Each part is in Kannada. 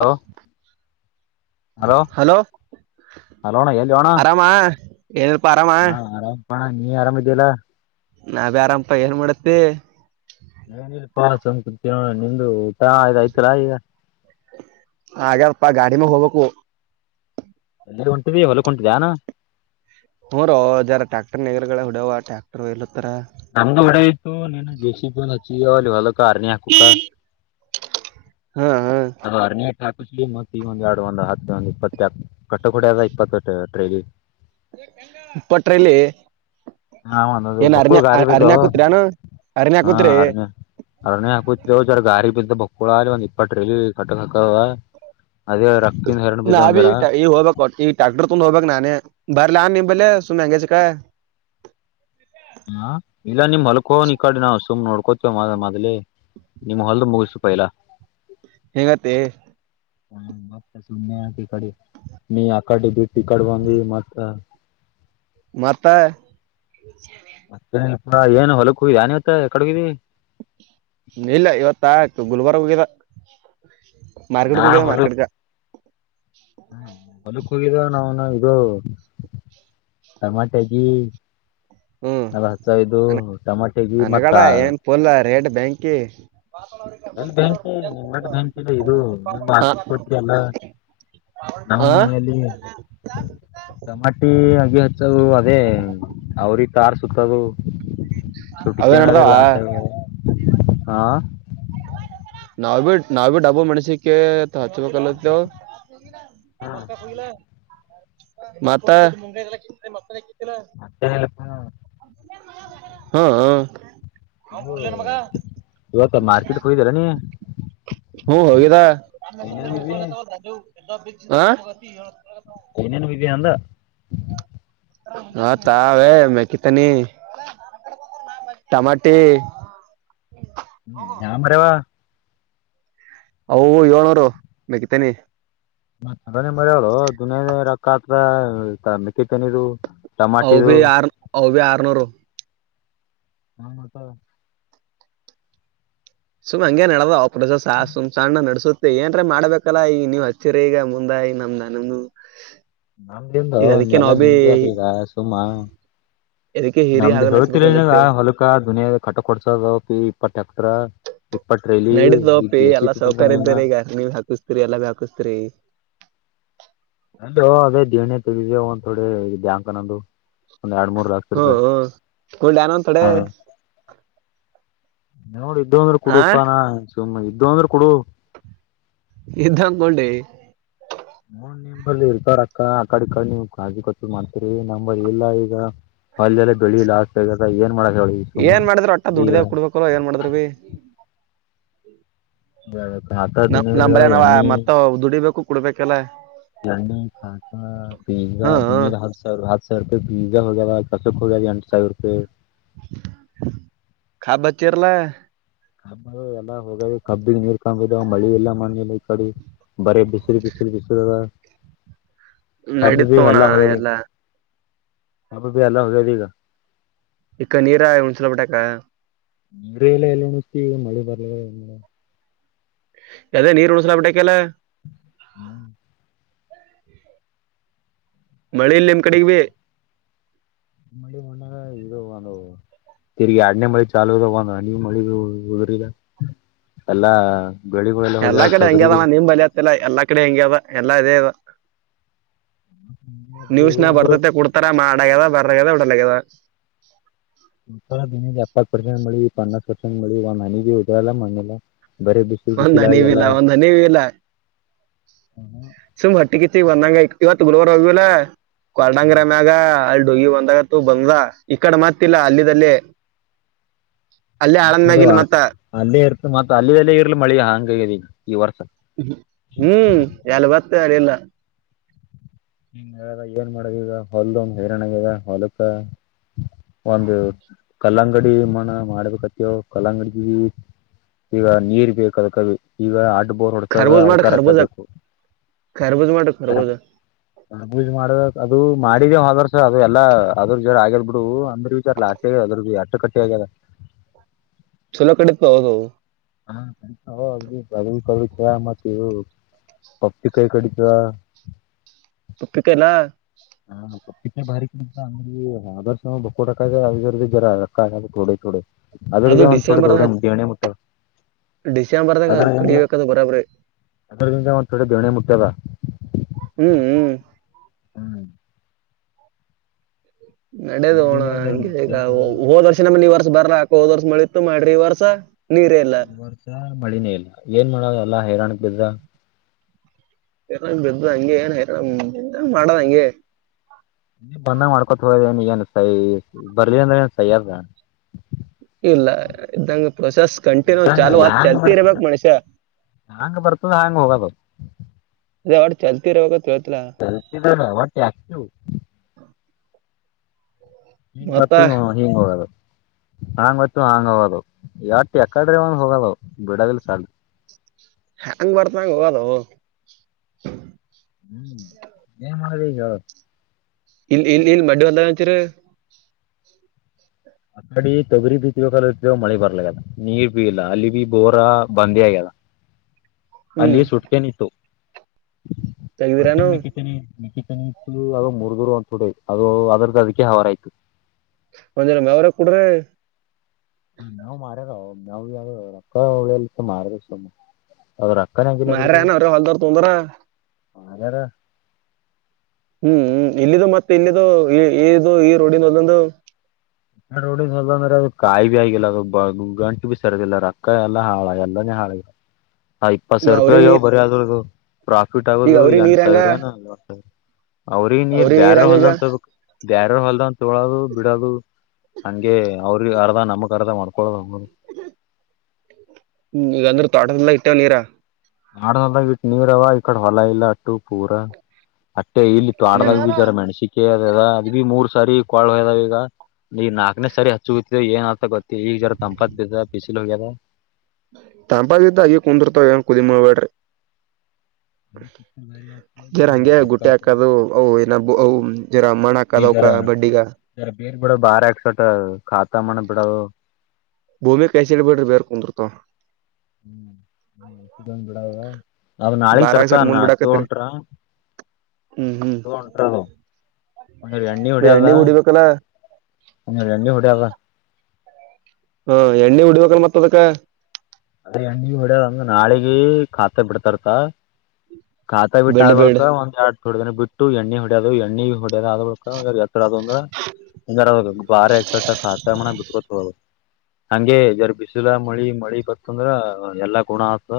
ಹಲೋ ಹಲೋ ಹಲೋಣ ಎಲ್ಲಿ ಹೋಣ ಆರಾಮಾ ಏನಪ ಅರಾಮ ಬಣ ನೀ ಆರಾಮಿದ್ದೀಲ್ಲಾ ನಾವ್ಯರಾಮಪ ಏನ್ ಮಾಡತ್ತಿ ಏನ ಇಲ್ ಪ ಸಕೋ [unintelligible] ನಿ್ದ ಊಟಾ ಆ ಆಯ್ತರ ಈಗ ಹಾಗಪ್ಪ ಗಾಡಿನ ಹೋಗ್ಬೇಕು ಎಲ್ಲರ ಹೊಂಟಿವಿ ಹೊಲಕ್ ಹೊಂಟಿದೆನ [unintelligible] ನೋ ಜರ ಟ್ಯಾಕ್ಟರ್ ನಗರಗಳ ಹೊಡವ ಟ್ಯಾಕ್ಟರ್ ಇ ನಮ್ದ ಒ [unintelligible] ಜಸಿ ಹಚ್ಚಿ ಹೊಲಕ್ಕ ಆರ್ನಿ ಹಾಕುಕ್ಕ ಹಾ ಹಾ [unintelligible] ಅನ ಹಾಕ್ಲಿ ಮತ್ತೆ ಈ ಒಂದ ಎರಡು ಒಂದು ಹ ಒಂದ ಇಪ್ಪತ್ತಕ ಕಟ್ಟ ಕೊಡೆ ಆದ ಇಪ್ಪತ್ತಟ್ಟ ಿ [inaudible] ಇಪ್ಪಟ್ರಲ್ಲಿ [unintelligible] ಹಂದೋದು ಏನ್ ಭಕ್ಕೂಳ ಅರ್ನ್ಯ ಗಾರಿ ಅರ್ನ್ಯ ಬದಾವ ಹಾಕುತ್ರ್ಯಾನು [unintelligible] ಅರ್ನ್ಯ ಹಾ ಹಾಕುತ್ರಿ ಅರಣ್ಯ ಅರ್ರಣ್ಯ ಹಾಕ ಗಾರಿ ಬಿ ಬ ಕುಳಾಲಿ ಒಂದ್ ಇಪ್ಪತ್ತು ರಲ್ಲಿ [unintelligible] ಕಟ್ಟ್ ಹಕ್ಕವ ನಾ ಬಿ ಈಗ ಈ ಹೋಗಬಬೇಕಕ್ ಈಗ ಟ್ಯಾಕ್ಟರ್ ತುಂದು್ [unintelligible] ಹೋಗ್ಬೇಕಕ್ ನಾನೇ [unintelligible] [unintelligible] ಬಾರಿಲ್ಲ ಆ ನಿಬಲ್ಲ ಸು ಮ್ಯಾಂಗಾಯಚ ಕಾಯ ಹ ಇಲ್ಲ ನಿಮ್ ಮಲ್ಕೋನ್ ಈ ಕಾಡಿ ನಾವು ಸುಮ್ ನೋಡ್ಕೊ [unintelligible] ಕೊೋತ್ದ ಮಾದ್ಲಿ ನಿಮ್ ಹೊಲ್ದ ಮುಗಸಪ ಇಲ್ಲ ಹೆಗತಿ ಹಾ ಮತ್ ಸುಮ್ನೆ ಆಕಿ ಕಡಿ ನೀ ಆಕಡೆ ಬಿಟಿ ಇಕಡ್ ಬಂದಿ ಮತ್ತ ಮತ್ತ ಮತ್ತೆ ಅಪ್ಪ ಏನ್ ಹೊಲಕ್ಕ ಹೂ [unintelligible] ನಾನಿವತ್ತ ಕಡಗಿದಿ ನಿಲ್ಲ ಇವತ್ತ ಆಯ್ತು ಗುಲ್ಬರ್ಗ [unintelligible] ನಾ ಮಾರ್ಕೆಟ್ಗೆ ಹೋಗಿದ ಬರು ಮಾರ್ಕೆಟ್ಗ ಕುಳ್ಳುಗನಾನು ಇದು ಟಮಾಟಗಿ. ಹ್ಮ್ ಅವ ಹಚ್ಚಾಯಿದು ಅನ ಟಮಾಟಗಿ ಮಕ್ಕ ಅನಗಡ ಏನ್ ಫುಲ್ ರೇಟ್ ಬ್ಯಾಂಕಿ ಎಲ್ ಬ್ಯಾಂಕ್ ವಟ್ ಬ್ಯಾಂಕ್ ಇದು ಇದು ನೀವ್ ಆ ಮಾರ್ಕೆಟ್ ಹೋಗ್ತಿರಲ್ಲ. ನಾವು ಆ ಎಲ್ಲಿ ಟಮಾಟು ಅದು ಹಚ್ಚದು ಅದೇ ಅವ್ರಿಗೆ ಕಾರ್ ಸುತ್ತದು. ಸು ಅವೇ ಬಿಕೇನರಿ ನಡ್ದಾವ ಲಾಸು ಆಗ್ಯಾದ ಹಾ, ನಾವ್ ಬಿ ನಾವ ಭ ಡಬ್ಬ ಮೆಣ್ಸಿಕ ಹಚ್ಬೇಕಲ್ಲತವು ಹಾ ಮತ್ತ ಮತ್ತೆ ಹೇ ಹೂ ಹ್ಮ ಹೂ ಹೋ ಇವತ್ತು ಮಾರ್ಕೆಟ್ ಹೋಗ್ಬರನಿ. ಹು ಒಳ್ಳೆದ ಏನೇನ್ ವಿಬಿ ಹಾ ತಲ್ಲಿ ಮೀನು ಹೀಗೆ ಅಲ್ಲ. ನಾ ತಾರೆ ಮೆಕಿತನಿ. ಟಮಾಟೆ ಡಮರು ಅವು ಏಳುನೂರು ಮುಗಿತನಿ. ಮತ್ತು ಅದನ್ನು ಬೆಳೆಯೊದು ದಿನ ನೀರಕ್ ಹಾಕ್ದೆ ಮೆಕ್ಕಿ ತನಿದು. ಹೌದೇ ಹಾರ್ನ್ ಹೌದೇ ಆರ್ನೂರು. ಹ ಮತ್ತ. ಸುಮ್ ಹಂಗೆ ನಡೆದ ಆ ಪ್ರ್ಸ ಸಾಸು ಸುಮ್ ಸಣ್ಣ ನಡೆಸು ಏನ್ರ ಮಾಡ್ಬೇಕಲ್ಲ ಈ ನೀವ್ ಹಚ್ಚರಿ ಈಗ ಮುಂದಾಗಿ ನಮ್ದ್ ನಮು. ನಮ್ದಿಂಗೋ ನೆಲ ನಿಮ್ದೇ ಅದು ಈಗ ಸುಮ. ಅದಕ್ಕೆ ಹಿರಿ ನಮ್ದು ಆಗಲ್ ಹೇಳ್ತಿರಲಲ್ಲ ಹಚ್ಬೇಕಲ್ಲತ್ತೇವ್ ಹೊಲಕ ದುನಿಯ ಕಟ್ಟು ಕೊಡ್ಸದಪಿ ಇಪ್ಪತ್ತು ಎಕರೆ. ನಡೀತೋಪಿ ಎಲ್ಲಾ ಸೌಕಾರ ನಿನ್ನ ಇದ್ರವ್ರೆ ಈಗ ನೀವ್ ಹಾಕಿಸ್ತೀರಿ ಎಲ್ಲಾ ಹಾಕಿಸ್ತೀರಿ. [inaudible] ಅಂದೋ ಅದೇ ದೇಣ ತೆೆಗೆದ ಒಂದು ಕಡೆ ಬ್ಯಾಂಕನಂದು. ಒಂದ್ ಎರಡು ಮೂರು ಲಕ್ಷ ಹ್ಮ್ ರೂಪಾಯಿ ಹ್ಮ್ ಕುಂಡಿ ಅನೊಂದ್ ತಡೆ ಹಾ. ನೋಡು ಇದ್ದ ಅಂದ್ರ ಆ ಕುಡುಪಾನ ಸುಮ್ಮ್ ಇದ್ದ ಅಂದ್ರೆ ಕೊಡು. ಇದ್ದ ಬಂಡಿ. ಮೂರ್ ನಿಪಲ್ಲಿ ಇರ್ತಾರಕ್ಕ ಆ ಕಡೆ ಕಡೆ ನೀವ್ ಕಜಿ ಕೊಚ್ಚ್ ಮಾಡ್ತೀರಿ ನ ಇಲ್ಲ ಈಗ ಅಲ್ಲಲ್ಲಿ ಬೆಳಿಲಾಗ್ತ ಇವಾಗ ಏನ್ ಮಾಡದು. ಹೇಳಿ ಸುಮ ಏನ್ ಮಾಡಿದ್ರ ಒಟ್ಟ ಈಗ ದುಡ್ದೇ ಕುಡ್ಬೇಕಲ್ಲ ಏನ್ ಮಾಡಿದ್ರ ಬಿ [unintelligible] ಗನಿ ಕಾಕ ನಮ್ ನಂಬಲೆ ನಾವ ಮತ್ತ ದುಡಿಬೇಕು ಕುಡ್ಬೇಕಲ್ಲ ನಿಂಗ ಹ್ಮ್ ಹ್ಮ್ ಹತ್ಸರ್ ಹತ್ಸರ್. ಬೀಜಾ ಹೋಗ್ಯಾವ ಕಸುಕ್ ಹೋಗ್ಯಾವ ಎಂಟು ಸಾವಿರ ರೂಪಾಯಿ. ಕಾಬಚೇರಲ್ಲ ಕಬ್ಬು ಎಲ್ಲಾ ಹೋಗ್ಯಾವ ಕಬ್ಬಿ ನೀರ್ ಕಾಣಬುದ ಮಳಿ ಇಲ್ಲ ಮಣ್ಣೀಲಿ ಈ ಕಡಿ. ಬರಿ ಬಿಸಿಲು ಬಿಸಿಲು ಬಿಸಿಲವ. ಹಬ್ಬ ನಡೀತ್ ಬಿ ನೋಣ ವೆಲ್ಲ ಹೋಯ್ ಎಲ್ಲಾ ಹಬ್ಬದು ಎಲ್ಲ ಓದಿದೆ. ಇಕ್ಕ ನೀರ ಉಣಚ ಬಿಟ್ಟಾಕ. ಬ್ರೆಲೆಲಿ ಉಣಿಸ್ತಿವಿ ಮಳೆ ಬರಲ್ಲೆ ಇಲ್ಲ. ಎದೇ ನೀರು ಉಣಿಸ್ ಬಿಟಕ್ಕೆಲ್ಲ. ಹ್ಮ್ [inaudible] ಬೆಳೆ ಇಲೆಲ್ ಕಡಿಮೆ. ಮಂಡಿ ಮಣ್ಣಾಗ ಇದು ಬಂದು. ತಿರ್ಗಿ ಎರಡನೇ ಮಳಿ ಚಾಲೂ ಅದ ಒಂದ್ ಹನೀ ಮಳಿ ಉದ್ರಿದ ಎಲ್ಲಾ ಬೆಳಿಗಳೆಲ್ಲ ಎಲ್ಲಾ ಹೋಗ್ಯಾವ ಕಡೆ ಹಂಗ್ಯ ತೊಗರಿ ಅದಾನ ನಿಮ್ ಬಲ ಅತ್ತಲ್ಲ ಎಲ್ಲಾ ಕಡೆ ಹೆಂಗ್ಯ ಅದ ಎಲ್ಲಾ ಇದೇ ಇದ ಅದು ನೀವಸನ್ಯಾಗ ಅಂದ್ರ ಬರ್ತತೆ ಕುಡ್ತಾರ ಮಾಡಗ್ಯದ ಬರಾಗ್ಯದ ಬೀಡಲಾಗ್ಯದ. ಇಪ್ಪತ್ತು ಪರ್ಸೆಂಟ್ ಮಳಿ ಬಂಧ ಪರ್ಸೆಂಟ್ ಒಂದ್ ಹನಿನ ಉದ್ರಲ್ಲ ಅಲ್ಲ ಮಣ ಇಲ್ಲಾ ಒಂದ್ ಹನಿವಿಲ್ಲ [unintelligible] ಒಂದ್ ಹನಿವಿಲ್ಲ ಸುಮ್ ಹೋಟ್ಟಿಗಿಚ್ಚಿ ಬಂದಂಗ ಇವತ್ತು ಗುರವರ್ ಹೋಗವಲ್ಲ ಕೊಲ್ಡಂಗರ ಮ್ಯಾಗ ಗಿ ಬಂದಾಗತ್ತು ಬಂದ ಈ ಕಡೆ ಮತಿಲ್ಲ ಅಲ್ಲಿದ್ದ ಲ್ಲಿಯೇ ಮತ್ತ ಅದು ಅಲ್ಲೇ ಇರ್ತ ಮತ್ತ ಅಲ್ಲಿ ಅಲ್ಲೇ ಇರ್ಲಿ ಮಳಿ ಹಂಗ ಈ ವರ್ಷ. ಹ್ಮ್ ಎಲ್ಲ ಬತ್ ಎಲ್ಲಿ ಇಲಾ ನಿನ್ ಏನ್ ಮಾಡದು ಈಗ ಹೊಲ್ ಒಂದು ಹೈರಾಣಾಗದ ಹೊಲಕ್ಕ ಒಂದು ಕಲ್ಲಂಗಡಿ ಮಣ ಮಾಡ್ಬೇಕತಿವ ಕಲ್ಲಂಗಡಿ ಈಗ ನೀರ್ ಬೇಕದಕ ಈಗ ಆ ಬೋರ್ ಹೊಡ್ತದ ಖರ್ಬೂಜ್ ಮಾಡು ಅದಕ್ ರೋಕ್ ಖರ್ಬೂಜ ಬೇಕು ಖರ್ಬೂಜ್ ಮಾಡು ಖರ್ಬೂಜ ಅಜ್ ಮಾಡದ ಅದು ಮಾಡಿದ ಹೊದವರ್ಷ ಅದ ಎಲ್ಲ ಅದ್ರ ಜರ ಆಗ್ಯದ ಬಿಡು ಅಂದ್ರ ವಿಚಾರಲ್ಲ ಅಷ್ಟ ಆಗ ಅದ್ರ ಎಷ್ಟು ಅಟಕಟ್ಟಿ ಆಗ್ಯೆದ ಛಲೋ ಕಡೆ ಹೋದು ಹಾ ಕ ಹೋಗಿ ಬಕ ಮತವು ಪಫಿ ಕಾಯ ಕಡಿತದ ತ ಪಪಿಕೆನಾ ಹಾ ಹ ಇ ಬಾರಿಂತ ಅಂದ್ರರ್ ಬೋಕ್ಕ ರೋಕ್ಕ ಥೋಡೆ ಥೋಡೆ ಅದ್ರ ಅದು ಒಂದು ಥೋಡೆ ಡಿಸೆಂಬರ್ ಥೋಡ್ಡೆ ದೇಣ್ಣೆ ಮುಟ್ಟೆದ ಡಿಸೆಂಬರ್ದಾಗ ಕಡಿಬೇಕದು ಬರೋಬರಿ ಅದ್ರದಿಂದ ಒಂದ್ ಥೋಡೆ ದೇಣೆ ಮುಟ್ಟದ ಹ್ಮ್ ಹ್ಮ್ ಹ್ಮ್ ನಡೆದೋಣ ಅದ್ರದಿಂದ ಒಂದ್ ಹಂಗೆ ಈಗ ಎರಡ್ ಮುಟ್ಟದ. ಹೊದ ವರ್ಷ ನಮ್ಮನ್ ನೀ ವರ್ಷ ಬರ್ಲಾ ಕ್ಕ ಹೋದ ವರ್ಷ ಮಳಿಇತ್ತು ಮಾಡ್ರಿ ಈ ವರ್ಷ ನೀರೇ ಇಲ್ಲ ವರ್ಷ ಮಳಿನೇ ಇಲ್ಲ ಏನ್ ಮಾಡದಲ್ಲ ಹೈರಾಣ ಬಿದ್ದದ ಹಂಗ ಬದ ಹಂಗೆ ಏನ್ ಹೈರಾಣ ಮಾಡದ ಹಂಗೆ ಬಂದಾಗ ಮಾಡ್ಕೊತ ಹೋಗದನ್ ಈಗೇಏನ್ ಸೈ ಬರ್ಲಿಲ್ಲ ಅಂದ್ರ ಏನ್ ಸೈಯದ್ ಅದ ಇಲ್ಲ ಇದಂಗ ಪ್ರೊಸೆಸ್ ಕಂಟಿನ್ಯೂ ಚಾಲ ಆತ್ ಚಲ್ತಿ ಇರ್ಬೇಕ್ ಮನುಷ್ಯಾ ಹಾಂಗ ಬರ್ತದ ಹಾಂಗ ಹೋಗೋದು ಅ ವಟ್ ಚಾಲ್ತಿ ಇರ್ಬೇಕತ್ [unintelligible] ಆಕ್ಟಿವ್ ಹ ಮತ್ತ ಮ ಹಿಂಗ ಹೋಗದು ಹಾಂಗ್ ಹೊಯ್ತು ಹಾಂಗ ಹೋಗೋದ್ ವಟ ಯಕಡ್ರೆ ಒಂದ ಹೋಗದವ್ ಬಿಡಲ್ ಸಾ ಹ ಹಂಗ ಬರ್ತಂಗ ಹೋಗದು ಹ್ಮ್ ಮಾಡದಿಗ ಹೇಳ ಇ ಇನ್ ಇನ್ ಮಡ್ಡಿ ಹೊಲದಾಗ ಏನು ಹಚ್ಚಿರಿ ಅ ಕಡಿ ತೊಗರಿ ಬಿತಿಗಕಲ್ಲವ ಮಳೆ ಬರ್ಲಕ್ಕದ ನೀರ್ ಬಿ ಇಲ್ಲ ಅಲ್ಲಿ ಬಿ ಬೋರ ಬಂದಿ ಆಗ್ಯದ ಹ್ಮ್ ಅಲ್ಲಿಯ ಸುಟ್ಕೇನ ಇತ್ತು ತೆಗ್ದಿರೇನು ಮೆಕ್ಕಿತೆನಿ ಅದು ಮುರ್ಗರು ಒಂತ ಕಡೆ ಅದು ಅದರದ್ದ ಅದಕ್ಕೆ ಹೋರ ಆಯ್ತು ಒಂದ ಜರಾ ಮೆವ್ ಕೊಡ್ರಿ ಹಾ ಮೇವು ಮಾರದ ಮೆವು ರೊಕ್ಕ ಉಳಿಯೋದು ಮಾರದು ಸುಮ್ ಅವರ ರೋಕ್ಕನಂಗಿಲ್ ಅದರದು ಮಾರ್ಯಾನ ಅವ್ರೆ ಹೊಲ್ದವ್ರ ತೊಂದ್ರ [unintelligible] ಹ್ಮ್ ಹ್ಮ್ ಇಲ್ಲಿದು ಮತ್ತೆ ಇಲ್ಲಿದು ಈ ಇದು ಈ ರೋಡಿನ ಒಲ್ಲೊಂದು ನಾ ರೋಡಿವಲ್ ಅಂದ್ರೆ ಅದು ಕಾಯಿ ಭೀ ಆಗಿಲ್ಲ ಅದು ಗಂಟು ಬೀ ಸರದಿಲ್ಲ ರೊಕ್ಕ ಎಲ್ಲಾ ಹಾಳ ಎಲ್ಲಾ [unintelligible] ಹಾ ಇಪ್ಪತ್ ಮ ಸಾವಿರ ರೂಪಾಯಿ ಅವ್ರಿ ಆಗವು ನೀರ್ ಬರೀ ಆದದ್ ಪ್ರಾಫಿಟ್ ಈಗ ಆಗೋದವು ಅವ್ರಿ ಎಂಟ ನೀರ್ ಹಂಗ ಸಾವಿರ ಎನ್ ಅವ್ರಿಗೆ ನೀರ್ ಅವ್ರಿ ಬ್ಯಾರವ ಹಂಗ ಈಗ ಹೊಲ್ದನ್ ಹೋದಕ ಬ್ಯಾರ ಹೊಲ್ದನ್ ತೊಳೋದು ಬಿಡೋದು ಹಂಗೆ ಅರ್ಧ ನಮಕ್ ಅರ್ಧ ಮಾಡ್ಕೊೊಳ್ಳಲ್ಲ ನರು ಹೂ ಇಲ್ಲಾಂದ್ರೆ ತೋಟದ ಏಲ್ಲಾ ಇಟ್ಟೇವನ ನೀರಾ ಆಡದವ ಇಟ್ಟ ನೀರ ಅವ ಈಕಡೆ ಹೊಲ ಇಲ್ಲ ಅಟ್ಟು ಪೂರ ಅಟ್ಟೆ ಇಲ್ಲಿ ತೊಡ್ದಾಗ ಹ್ಮ್. ಬಿತಾರೆ ಮೆಣಸಿಕ ಅದ ಅದ ಅದು ಬಿ ಮೂರ್ ಸಾರಿ ಕಳ ಹೋದಾವ ಈಗ ಈಗ ನಾಲ್ಕನೇ ಸರಿ ಹಚ್ಚು ಏನ್ ಅತ ಗೊತ್ತ ಈಜರ ಸಂಪತ್ ಬ ಏಲೋಗರೇ ತಂಪಾಗಿದ್ದಾಗಿ ಕುಂದೃತ ಕುದಿ ಮಾಡಬೇಡ್ರಿ ಜರ ಹಂಗೆ ಗುಟ್ಟಿ ರೊಕ್ಕ ಹಾಕದು ಅ ಏನಬ ಅ ಜರ ಮಣ್ಣು ನೀ ಹಕ್ಕದವಕ ಜರ ಬಡ್ಡಿಗ ಜರ ಬೇರ್ ಬಿಡೋ ಬಾರ ಹಾಕ್ಸೋಟೊ ಭೂಮಿ ಕಸಿಡಿಬಡ್ ಬಾರ ಕುಂದ್ರತವ ಬಿಡ ನ ನಾಳಗ್ ದಾರಾಗ ತರ್ಕ ಸರ್ ಮುಂದ್ ನಷ್ಟ ಬಿಡಾಕತ್ರಿ ಹೊಂಟ್ರ ಹ್ಮ್ ಹ್ಮ್ ಉಂಟ ಒ ಎಣ್ಣಿ ಹೊಡಾದ ಎಣ್ಣೆ ಹೊಡಿಬೇಕಲ್ಲ ಒಂದಿನ ಎಣ್ಣಿ ಹೊಡವಾ ಹಾ ಎಣ್ಣೆ ಉಡ್ಬೇಕ್ ಮತ್ತ ಅದಕ್ಕೇ ಅದೇ ಎಣ್ಣಿ ಹೊಡ ಒಂಗ ನಾಳಿ ಗ ಖಾತೆ ಬಿಡ್ತಾರತ ಕಾತಾ ಬಿಟ್ಟ ಬಿಲ್ಡ್ ಬಿಲ್ಡ್ ಆದಳಕ ಒಂದ ಎರಡ್ ೊೋಡ್ ದನ ಬಿಟ್ಟು ಎಣ್ಣೆ ಹೊಡ್ಯೋದು ಎಣ್ಣಿ ಹೊ ಬೇರೆ ಆದಳ ಎರ ಅದು ಅಂದ್ರೆ ಒಂದ ಬಾರ ಎಕ್ ಸವಟ ಾತಾ ಬಿಟ್ಕತದು ಹಂಗೆ ಜರ್ ಬಿಸಿಲ ಮಳಿ ಮಳಿ ಬತ್ತಂದ್ರ ಎಲ್ಲಾ ಗುಣ ಆತ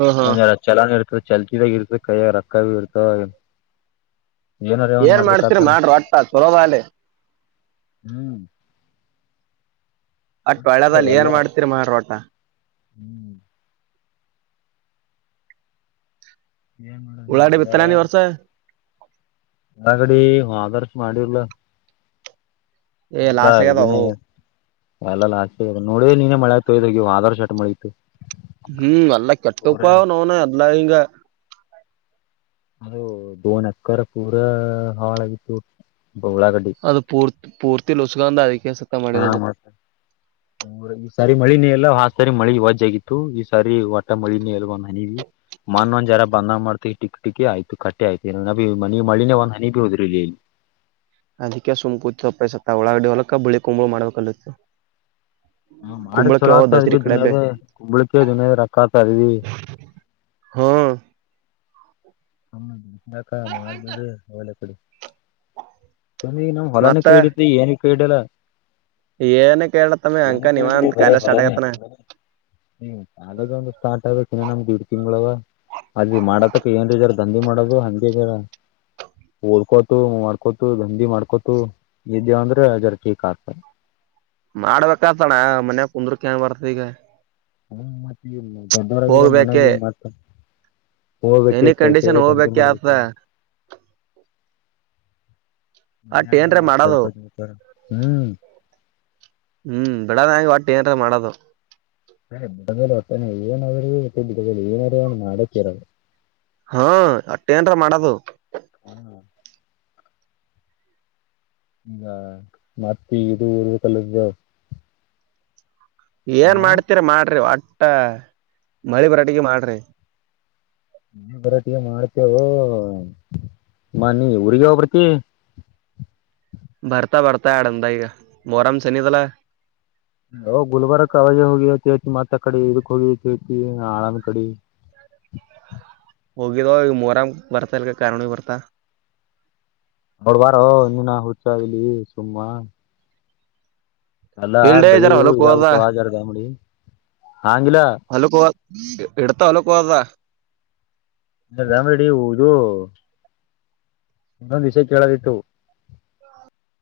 ಹಾ ಹಾ ಒಂದ್ ಎರ ಚಲ ಇರ್ತ ಚಲ್ತಿ ತ ಗಿರ್ತ ಕೈ ಯಾಗ ರಕ್ಕಾ ಇರ್ತವೇ ಏನ್ ಮಾಡ್ತರಿ ಮಾಡ್ರಿ ಒಟ್ಟ ಚಲೋ ಡಾಗ್ಲಿ ಹೂ ಅಟ್ ಒಳೆದಾಗಲಿ ಏನ್ ಮಾಡ್ತೀರಿ ಮಾರೋಟ ಹೂ ಏನ್ ಮಾಡಣ ಇ ಉಳ್ಳಾಗಡ್ಡಿ ಬಿತ್ತಲ ನೀ ರಜದಾಗ ವರ್ಷ ಹೊಗಡಿ ಆದರ್ಶ ಮಾಡಿರ್ಲ್ಲ ಏ ಎಲ್ಲ ಲಾಸ್ ಇದ ಆಗ್ಯದವು ಎಲ್ಲ ಲಾಸ್ ಇ ನೋಡಿ ನೀನೇ ಮಳೆಯತು ಇದ ಆ ಆದಾರ ಶಟ್ ಮಳಿತ ಹೂ ಅಲ್ಲ ಕೆಟ್ಟ ಉಪ್ಪ ನವ್ನ ಅದಲಾ ಹಿಂಗ ಅದು ದೋನ್ ಎಕ್ಕರ ಪೂರಾ ಹಾಳಾಗಿತ್ತು ಉಳ್ಳಾಗಡ್ಡಿ ಅದು ಪೂರ್ ಪೂರ್ತಿಲ್ಲಿೂಸುಖಾದ ಹಾ ಮತ್ತ ಸರಿ ಮಳಿನೇ ಎಲ್ಲ ಹಾ ಸರಿ ಮಳಿ ಇವಾಜ್ ಆಗಿತ್ತು ಈ ಸಾರಿ ಒಟ್ಟ ಮಳಿನೇ ಎಲ್ ಒಂದ್ ಮಳಿ ಮನ್ ಒಂದ್ ಜರ ಬಂದ ಮಾಡ್ತ ಟಕ್ ಟಿ ಆಯತು ಕಟ್ಟಿ ಆಯ್ತ ನ ಮಳಿನೇ ಒಂದು ಹನಿ ಹುದ್ರ ಇಲ್ಲಿ ಇಲ್ಲಿ ಹ ಅದಕ್ಕೆ ಸುಮ ಕೂತ್ ಸತ್ತ ಒಳಗಡಿ ಹೊಲಕ್ಕ ಬಳಿ ಕುಂಬು ಮಾಡ್ಬೇಕಲ್ಲಿತ್ತು ಹೂ ಮಾಡಿ ಕುಂಬಳಕ್ಕೆ ಚಲೋ ಯಾವ ಆತ ಅದ್ವಿ ದಸರಿ ಕಡೆ ಬೇ ದದುನಿಯದ ಕುಂಬಳಿಕೆ ದದುನಿಯದ ರೊಕ್ಕ ಆತ ಅದ್ವಿ ಹಾ ಹಮ್ಮ ಯಾಕ ಮಾಡ್ಬೇಡು ಹೋಗ್ಲಿ ಆಕಡಿ ನಮ್ ಹೊಲನ ಮತ್ತ ಕೈಡತಿ ಏನ ಕೈ ಹಿಡಿಯಲ್ಲ ಏನ ಕೇಳತ್ತಮ್ಮ ಅಂಕ ಎನಕ ನೀವ ಅಂತ ಬರ ಕಾಲ ಸ್ಟಾರ್ಟ್ ಮಲನ ಆಗತ್ತನ ಹೂ ಮಳಿ ಬಂದ್ರ ಸಾಕ ಆಗ್ಯತಿ ಿನ ನಮ್ದಗೆ ದ ಇಡ್ ತಿಂಗಂಗಳವ ಅದವಿ ಮಾಡದಕ್ ಏನ್ ಇದಾರ ದಂಧೆ ಮಾಡೋದು ಹಂಗಿಗಾರ ಓಡ್ಕೋತು ಮಾಡ್ಕೊತು ಗಂಧಿ ಮಾಡ್ಕೊತು ಇದೇವ ಅಂದ್ರೆ ಅ ಜರ ಟೀಕ್ ಆಗ್ತದೆ ಮಾಡ್ಬೇಕತಣ ಮನ್ಯ ಕುಂದ್ರಕ ಏನ್ ಬರ್ತ ಈಗ ಹೂ ಮತ್ತೆ ದೊಡ್ಡವರಗಿದೆ ಹೋಗ್ಬೇಕೆ ಮನೆಗೆ ಮತ್ತ ಹೋಗ್ಬೇಕು ಎನಿ ಕೈ ಕಂಡೀಷನ್ ಕಾಯ ಧಗೆ ಹೋಗ್ಬೇಕೆ ಆತದ ಮಾಡ್ಬೇಕು ಮನ್ ಅಟ್ ಆಗಲ್ಲ ಏನ್ರ ಮ ಮಾಡೋದು ಬರ್ಕೋದತಾರ ಹ್ಮ್ ಹ್ಮ್ ಬಿಡದ ಒಟ್ಟು ಏನಾರ ಮಾಡದು ಸರಿ ಬಿಡದಲೆ ಒಟ್ಟನೆ ಏನ ಅವ್ರಗ ಗಟ್ಟ ಬಡ ಏನ್ರ ಏನು ಮಾಡೋಕ್ಕೆ ಇರ ಹಾ ಅಟ್ಟೆಏನ್ರ ಮಾಡದು ಹಾ ಹಾ ಮತ್ತ ಇದು ಕಲ್ಲ್ದ ಏನ್ ಮಾಡ್ತೀರಿ ಮಾಡ್ರಿ ಒಟ್ಟ ಮಳಿ ಬರಟಿಗೆ ಮಾಡ್ರಿ ನರಟಿಗೆ ಮಾಡ್ತೇವು ಮ ನೀ ಊಗ ಹಬತಿ ಬರ್ತಾ ಬರ್ತಾ ಆಡಮ್ದ ಈಗ ಮೋರಾಮ್ ಶನಿದಲ ಗುಲ್ಬರ್ಗ ಕ ಅವಜ ಹೋಗಿ ಮತ್ತ ಕಡೆ ಇದಕ್ ಹೋಗಿತಿತಿ ಆಳಂದ ಕಡೆ ಹೋಗಿದವ ಈ ಮೋರಂಗ ಬರ್ತಾ ಇಲ್ಕ ಕಾರಣ ಬರ್ತಾ ಅವಳ ವಾರೋ ಇನ್ನಿನಾ ಹುಚ್ಚ ಇಲಿ ಸು ಅಲ್ಲಾ ಇಲ್ಡೇ ಜರ ಬೆಳದು ಹೊಲಕ್ ಹೋದ ಇದಾಗುತ್ತ ಆರದ ಅಂಗಡಿ ಆಂಗಲ ಎಡ್ತಾ ಒಲ ಕೊದಾ ಗಾಮೇಡಿ ಇ ಇದು ಇನ್ನೊಂದು ವಿಷಯ ಕೇಳೋದಿಟ್ಟು